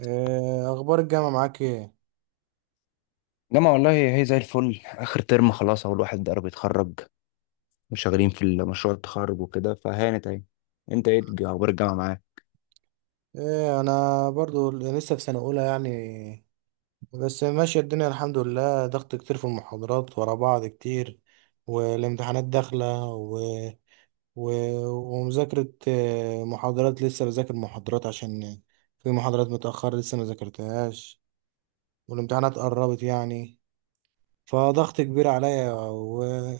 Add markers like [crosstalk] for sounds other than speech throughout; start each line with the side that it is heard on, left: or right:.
right: إيه اخبار الجامعه معاك ايه؟
left: جامعة والله هي زي الفل، آخر ترم خلاص أهو الواحد قرب يتخرج، وشغالين في مشروع التخرج وكده فهانت أهي. أنت إيه أخبار الجامعة معاك؟
right: ايه، انا برضو لسه في سنه اولى يعني، بس ماشيه الدنيا الحمد لله. ضغط كتير في المحاضرات ورا بعض كتير، والامتحانات داخله و... ومذاكره. محاضرات لسه بذاكر محاضرات عشان في محاضرات متاخره لسه ما ذاكرتهاش، والامتحانات قربت يعني، فضغط كبير عليا، وان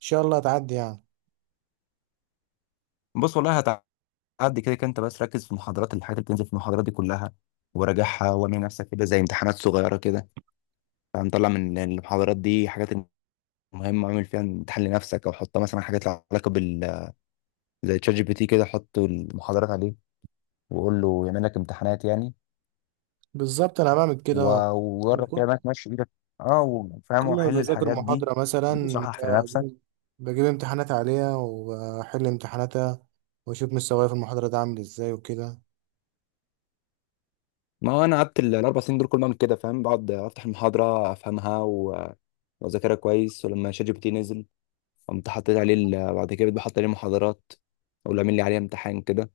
right: شاء الله هتعدي يعني.
left: بص والله، هتعدي كده كده، أنت بس ركز في المحاضرات، الحاجات اللي بتنزل في المحاضرات دي كلها وراجعها، واعمل نفسك كده زي امتحانات صغيرة كده. فمطلع من المحاضرات دي حاجات مهمة اعمل فيها امتحان لنفسك، أو حط مثلا حاجات لها علاقة زي تشات جي بي تي كده، حط المحاضرات عليه وقول له يعمل لك امتحانات يعني.
right: بالظبط انا بعمل كده. اه،
left: و- وجرب كده انك ماشي ايدك، اه، وفاهم
right: كل ما
left: وحل
right: بذاكر
left: الحاجات دي
right: محاضرة مثلا
left: وصحح في نفسك.
right: بجيب بجيب امتحانات عليها، وبحل امتحاناتها، وأشوف مستواي في المحاضرة ده عامل ازاي وكده.
left: ما هو انا قعدت الاربع سنين دول كل ما اعمل كده، فاهم، بقعد افتح المحاضره، افهمها و- واذاكرها كويس. ولما شات جي بي تي نزل، قمت حطيت عليه بعد كده بقيت بحط عليه محاضرات، اقول له اعمل لي عليه امتحان كده،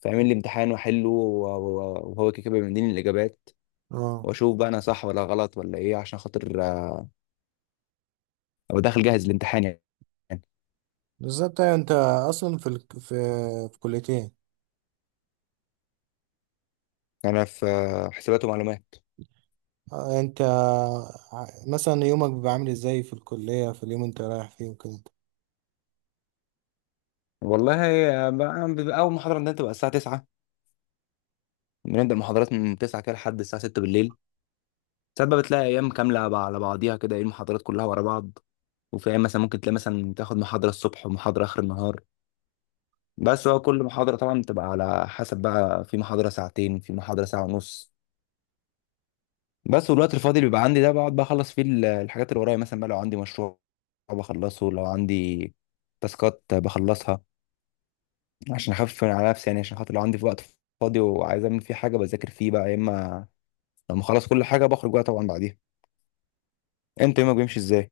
left: فيعمل لي امتحان واحله و- و- وهو كده كده بيديني الاجابات،
right: اه
left: واشوف بقى انا صح ولا غلط ولا ايه، عشان خاطر ابقى داخل جاهز الامتحان يعني.
right: بالظبط. أيوة انت أصلا في ال... في في كليتين.
left: يعني انا في حسابات ومعلومات.
right: انت مثلا يومك بيبقى عامل ازاي في الكلية في اليوم انت رايح فيه وكده؟
left: والله هي بيبقى اول محاضره عندنا بتبقى الساعه 9، بنبدا محاضرات من 9 كده لحد الساعه 6 بالليل. ساعات بقى بتلاقي ايام كامله على بعضيها كده، ايه، المحاضرات كلها ورا بعض. وفي ايام مثلا ممكن تلاقي مثلا تاخد محاضره الصبح ومحاضره اخر النهار. بس هو كل محاضره طبعا بتبقى على حسب، بقى في محاضره ساعتين، في محاضره ساعه ونص. بس والوقت الفاضي اللي بيبقى عندي ده بقعد بقى اخلص فيه الحاجات اللي ورايا، مثلا بقى لو عندي مشروع بخلصه، لو عندي تاسكات بخلصها، عشان اخفف على نفسي يعني. عشان خاطر لو عندي في وقت فاضي وعايز اعمل فيه حاجه، بذاكر فيه بقى، يا اما لما اخلص كل حاجه بخرج بقى طبعا بعديها. انت يومك بيمشي ازاي؟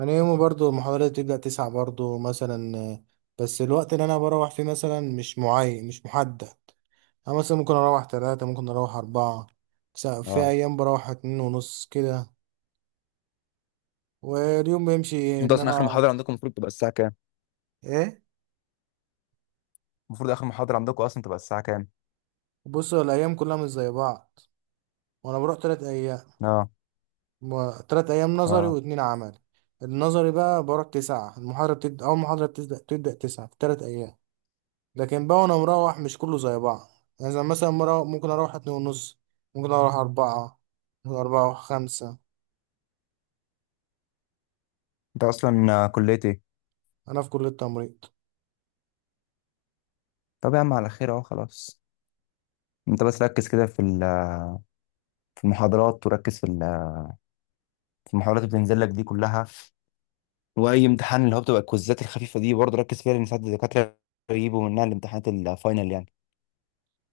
right: أنا يومي برضو المحاضرات بتبدأ 9 برضو مثلا، بس الوقت اللي أنا بروح فيه مثلا مش معين، مش محدد. أنا مثلا ممكن أروح 3، ممكن أروح 4. في
left: اه.
right: أيام بروح 2:30 كده. واليوم بيمشي إيه؟
left: انت
right: إن
left: اصلا اخر
right: أنا
left: محاضره عندكم المفروض تبقى الساعه كام؟
right: إيه.
left: المفروض اخر محاضره عندكم اصلا تبقى الساعه كام؟
right: بص، هو الأيام كلها مش زي بعض، وأنا بروح 3 أيام.
left: اه.
right: 3 أيام نظري
left: اه.
right: واتنين عملي. النظري بقى بروح 9 المحاضرة، بتبدأ، أول محاضرة بتبدأ 9 في 3 أيام. لكن بقى وأنا مروح مش كله زي بعض. يعني زي مثلا مرة ممكن أروح 2:30، ممكن أروح أربعة، ممكن أروح 5.
left: انت اصلا كليه ايه؟
right: أنا في كلية تمريض.
left: طب يا عم على خير، اهو خلاص. انت بس ركز كده في في المحاضرات، وركز في في المحاضرات اللي بتنزل لك دي كلها. واي امتحان اللي هو بتبقى الكوزات الخفيفه دي برضه ركز فيها، لان ساعات الدكاتره يجيبوا منها الامتحانات الفاينل يعني.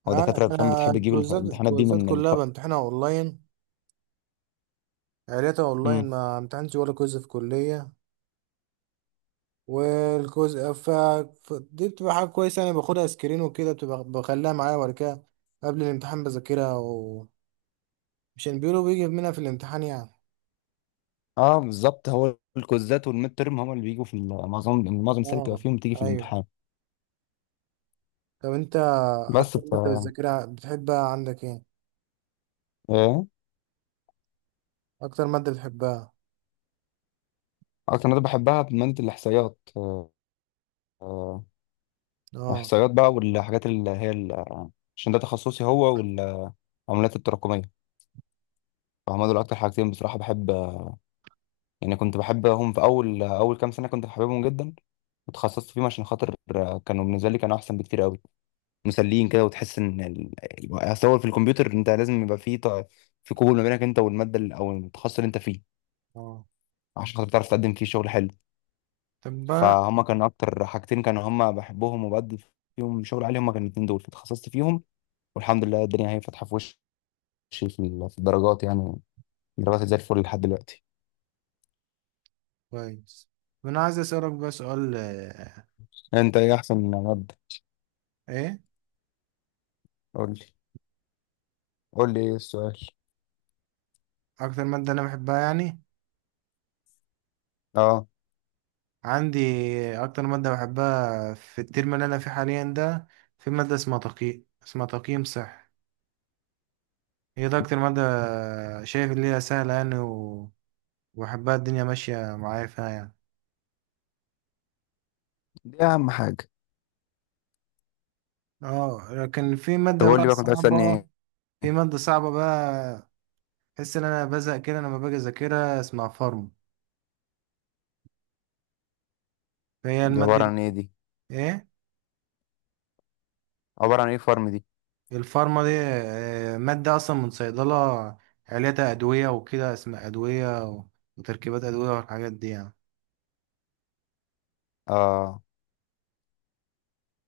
left: هو
right: انا
left: دكاترة فاهم
right: أنا
left: بتحب تجيب
right: الكويزات،
left: الامتحانات دي
right: الكويزات
left: من
right: كلها بامتحنها اونلاين. عيلتها اونلاين،
left: مم.
right: ما امتحنتش ولا كويز في كليه. والكويز ف... دي بتبقى حاجه كويسه. انا باخدها سكرين وكده، بتبقى بخليها معايا، وبعد كده قبل الامتحان بذاكرها، ومشان بيقولوا بيجي منها في الامتحان يعني.
left: اه، بالظبط، هو الكوزات والميد ترم هم اللي بيجوا في معظم السنة بتبقى
right: اه.
left: فيهم، بتيجي في
right: ايوه.
left: الامتحان.
right: طب انت
left: بس
right: اكتر
left: ف،
right: ماده بتذاكرها بتحبها عندك ايه؟
left: ايه،
right: اكتر ماده بتحبها.
left: اكتر مادة بحبها مادة الاحصائيات. آه،
right: اه.
left: احصائيات بقى، والحاجات اللي هي عشان ده تخصصي هو، والعمليات التراكمية. فهم دول اكتر حاجتين بصراحة بحب. يعني كنت بحبهم في اول، اول كام سنة كنت بحبهم جدا، وتخصصت فيهم، عشان خاطر كانوا بالنسبة لي كانوا احسن بكتير قوي، مسليين كده، وتحس ان اصل هو في الكمبيوتر انت لازم يبقى فيه في قبول ما بينك انت والماده او التخصص اللي انت فيه،
right: اه.
left: عشان خاطر تعرف تقدم فيه شغل حلو.
right: طب بقى
left: فهم كان اكتر حاجتين كانوا هم بحبهم وبقدم فيهم شغل عالي، هم كانوا الاتنين دول فتخصصت فيهم. والحمد لله الدنيا هي فاتحه في وشي في في الدرجات يعني، درجاتي زي الفل لحد دلوقتي.
right: كويس. طب انا عايز اسالك بقى سؤال.
left: انت ايه احسن ماده؟
right: ايه
left: قول لي، قول لي ايه السؤال.
right: اكتر ماده انا بحبها يعني؟
left: اه،
right: عندي اكتر ماده بحبها في الترم اللي انا فيه حاليا ده، في ماده اسمها تقييم، اسمها تقييم صحي. هي ده اكتر ماده شايف اللي هي سهله يعني، وبحبها، الدنيا ماشيه معايا فيها يعني.
left: دي اهم حاجه.
right: اه لكن في
left: طب
right: ماده
left: قول لي
right: بقى
left: بقى كنت عايز تسالني
right: صعبه.
left: ايه؟
right: في ماده صعبه بقى، بحس ان انا بزهق كده لما باجي اذاكرها، اسمها فارما. فهي
left: دي
right: الماده
left: عباره
right: دي.
left: عن ايه دي؟
right: ايه
left: عباره عن ايه فارم دي؟
right: الفارما دي؟ ماده اصلا من صيدله. عليتها ادويه وكده، اسمها ادويه وتركيبات ادويه والحاجات دي يعني.
left: اه.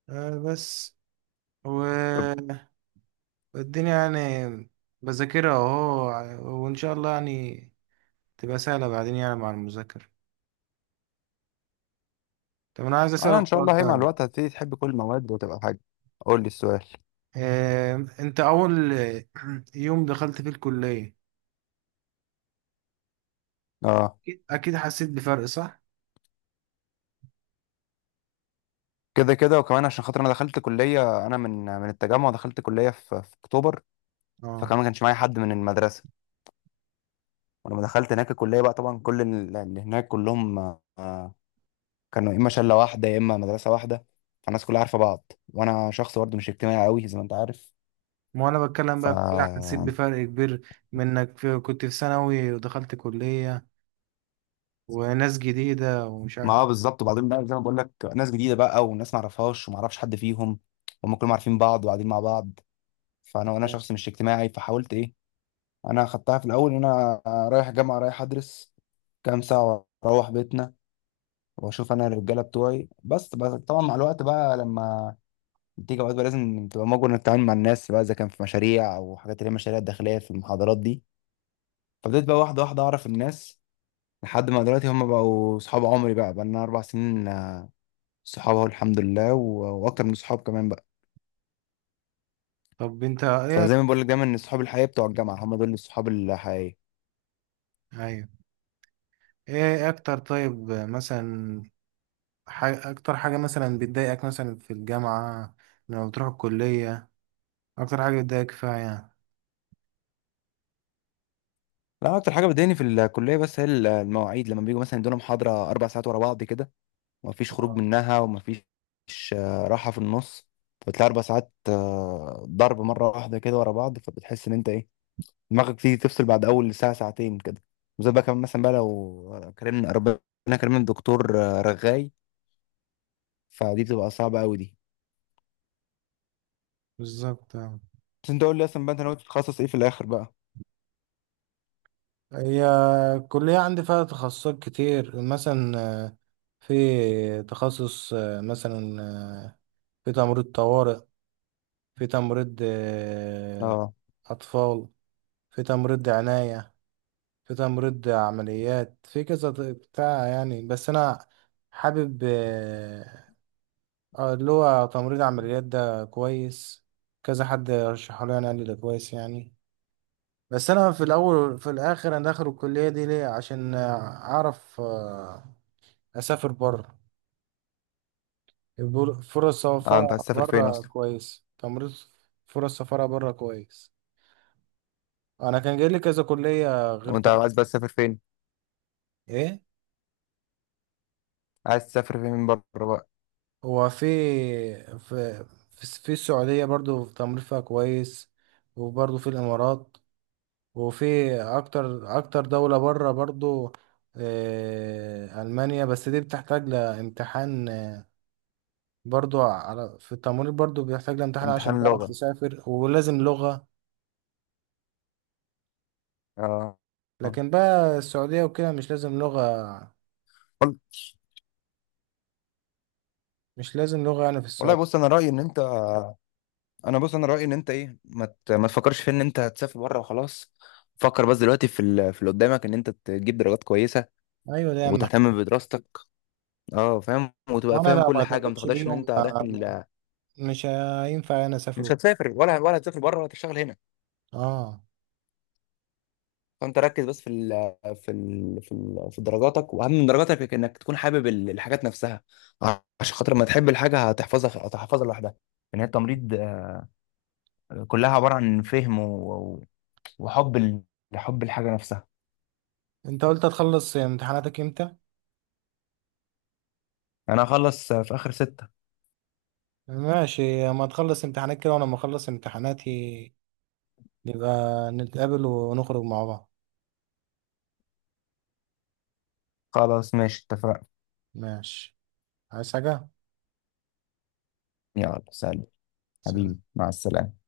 right: آه بس و... والدنيا يعني، بذاكرها اهو، وان شاء الله يعني تبقى سهلة بعدين يعني مع المذاكرة. طب انا عايز
left: انا ان
right: اسألك
left: شاء
right: سؤال
left: الله هي مع
right: طيب.
left: الوقت هتبتدي تحب كل المواد وتبقى حاجه. قول لي السؤال.
right: آه انت اول [clears throat] يوم دخلت فيه الكلية
left: اه،
right: اكيد أكيد حسيت بفرق، صح؟
left: كده كده، وكمان عشان خاطر انا دخلت كليه، انا من التجمع، دخلت كليه في, في اكتوبر،
right: اه،
left: فكمان ما كانش معايا حد من المدرسه. ولما دخلت هناك الكليه بقى، طبعا كل اللي هناك كلهم آه، كانوا يا اما شله واحده يا اما مدرسه واحده، فالناس كلها عارفه بعض، وانا شخص برضه مش اجتماعي قوي زي ما انت عارف.
right: ما انا بتكلم
left: ف،
right: بقى في كده، حسيت بفرق كبير من انك كنت في ثانوي ودخلت كلية وناس جديدة ومش
left: ما
right: عارف.
left: هو بالظبط. وبعدين بقى زي ما بقول لك، ناس جديده بقى، وناس ما اعرفهاش وما اعرفش حد فيهم، هم كلهم عارفين بعض وقاعدين مع بعض. فانا وانا شخص مش اجتماعي، فحاولت ايه، انا خدتها في الاول ان انا رايح جامعه، رايح ادرس كام ساعه واروح بيتنا واشوف انا الرجاله بتوعي بس. طبعا مع الوقت بقى، لما تيجي اوقات بقى، لازم تبقى مجبر انك تتعامل مع الناس بقى، اذا كان في مشاريع او حاجات اللي هي مشاريع داخليه في المحاضرات دي. فبدأت بقى واحده واحده اعرف الناس، لحد ما دلوقتي هم بقوا صحاب عمري، بقى بقى لنا اربع سنين صحاب اهو، الحمد لله، و- واكتر من صحاب كمان بقى.
right: طب انت ايه؟
left: فزي ما بقول لك، دايما ان صحاب الحقيقيه بتوع الجامعه هم دول الصحاب الحقيقيه.
right: ايوه، ايه اكتر؟ طيب مثلا حاجة، أكتر حاجة مثلا بتضايقك مثلا في الجامعة لما بتروح الكلية، أكتر حاجة بتضايقك فيها يعني؟
left: لا، اكتر حاجه بتضايقني في الكليه بس هي المواعيد، لما بيجوا مثلا يدونا محاضره اربع ساعات ورا بعض كده، ومفيش خروج منها، ومفيش راحه في النص. فبتلاقي اربع ساعات ضرب مره واحده كده ورا بعض، فبتحس ان انت ايه، دماغك تيجي تفصل بعد اول ساعه، ساعتين كده. وزي بقى كمان مثلا بقى لو كرمنا ربنا، كرمنا الدكتور رغاي، فدي بتبقى صعبه قوي دي.
right: بالظبط آه.
left: بس انت قول لي اصلا بقى، انت ناوي تتخصص ايه في الاخر بقى؟
right: هي الكلية عندي فيها تخصصات كتير مثلا، آه، في تخصص، آه، مثلا آه، في تمريض طوارئ، في تمريض
left: اه.
right: أطفال، في تمريض عناية، في تمريض عمليات، في كذا بتاع يعني. بس أنا حابب، اه، اللي هو تمريض عمليات ده كويس. كذا حد رشحه لي يعني، قال لي ده كويس يعني. بس انا في الاول في الاخر انا داخل الكليه دي ليه؟ عشان اعرف اسافر بره. يقول فرص
left: اه، انت عايز
right: سفاره
left: تسافر فين
right: بره
left: اصلا؟
right: كويس تمريض. فرص سفاره بره كويس. انا كان جاي لي كذا كليه غير
left: وانت
right: طب.
left: عايز بقى تسافر فين؟
right: ايه،
left: عايز تسافر فين من بره بقى؟
right: هو في في في السعوديه برضو في تمريض فيها كويس، وبرضو في الامارات، وفي اكتر اكتر دولة بره برضو. المانيا بس دي بتحتاج لامتحان، برضو على، في التمريض برضو بيحتاج لامتحان
left: امتحان
right: عشان
left: لغه.
right: تعرف تسافر، ولازم لغة.
left: اه. آه.
right: لكن بقى السعودية وكده مش لازم لغة.
left: وال-
right: مش لازم لغة يعني في
left: والله
right: السعودية.
left: بص، انا رايي ان انت، انا بص انا رايي ان انت ايه، ما تفكرش في ان انت هتسافر بره وخلاص. فكر بس دلوقتي في في اللي قدامك، ان انت تجيب درجات كويسه
right: ايوه ده اهم حاجة.
left: وتهتم بدراستك. اه، فاهم، وتبقى
right: وانا
left: فاهم
right: لو ما
left: كل حاجه، ما
right: اعتمدتش
left: تاخدهاش ان
right: بيهم،
left: انت داخل
right: مش هينفع انا اسافر
left: مش
right: وكده.
left: هتسافر. ولا هتسافر بره، ولا هتشتغل هنا.
right: اه.
left: فانت ركز بس في ال في في, في درجاتك، واهم من درجاتك انك تكون حابب الحاجات نفسها، عشان خاطر ما تحب الحاجه هتحفظها، هتحفظها لوحدها. ان هي التمريض كلها عباره عن فهم وحب حب الحاجة نفسها.
right: انت قلت هتخلص امتحاناتك امتى؟
left: يعني أنا هخلص في آخر ستة.
right: ماشي، اما تخلص امتحانات كده وانا ما اخلص امتحاناتي، يبقى نتقابل ونخرج مع بعض.
left: خلاص ماشي، اتفقنا.
right: ماشي. عايز حاجة؟
left: يلا سلام.
right: سلام.
left: حبيبي مع السلامة.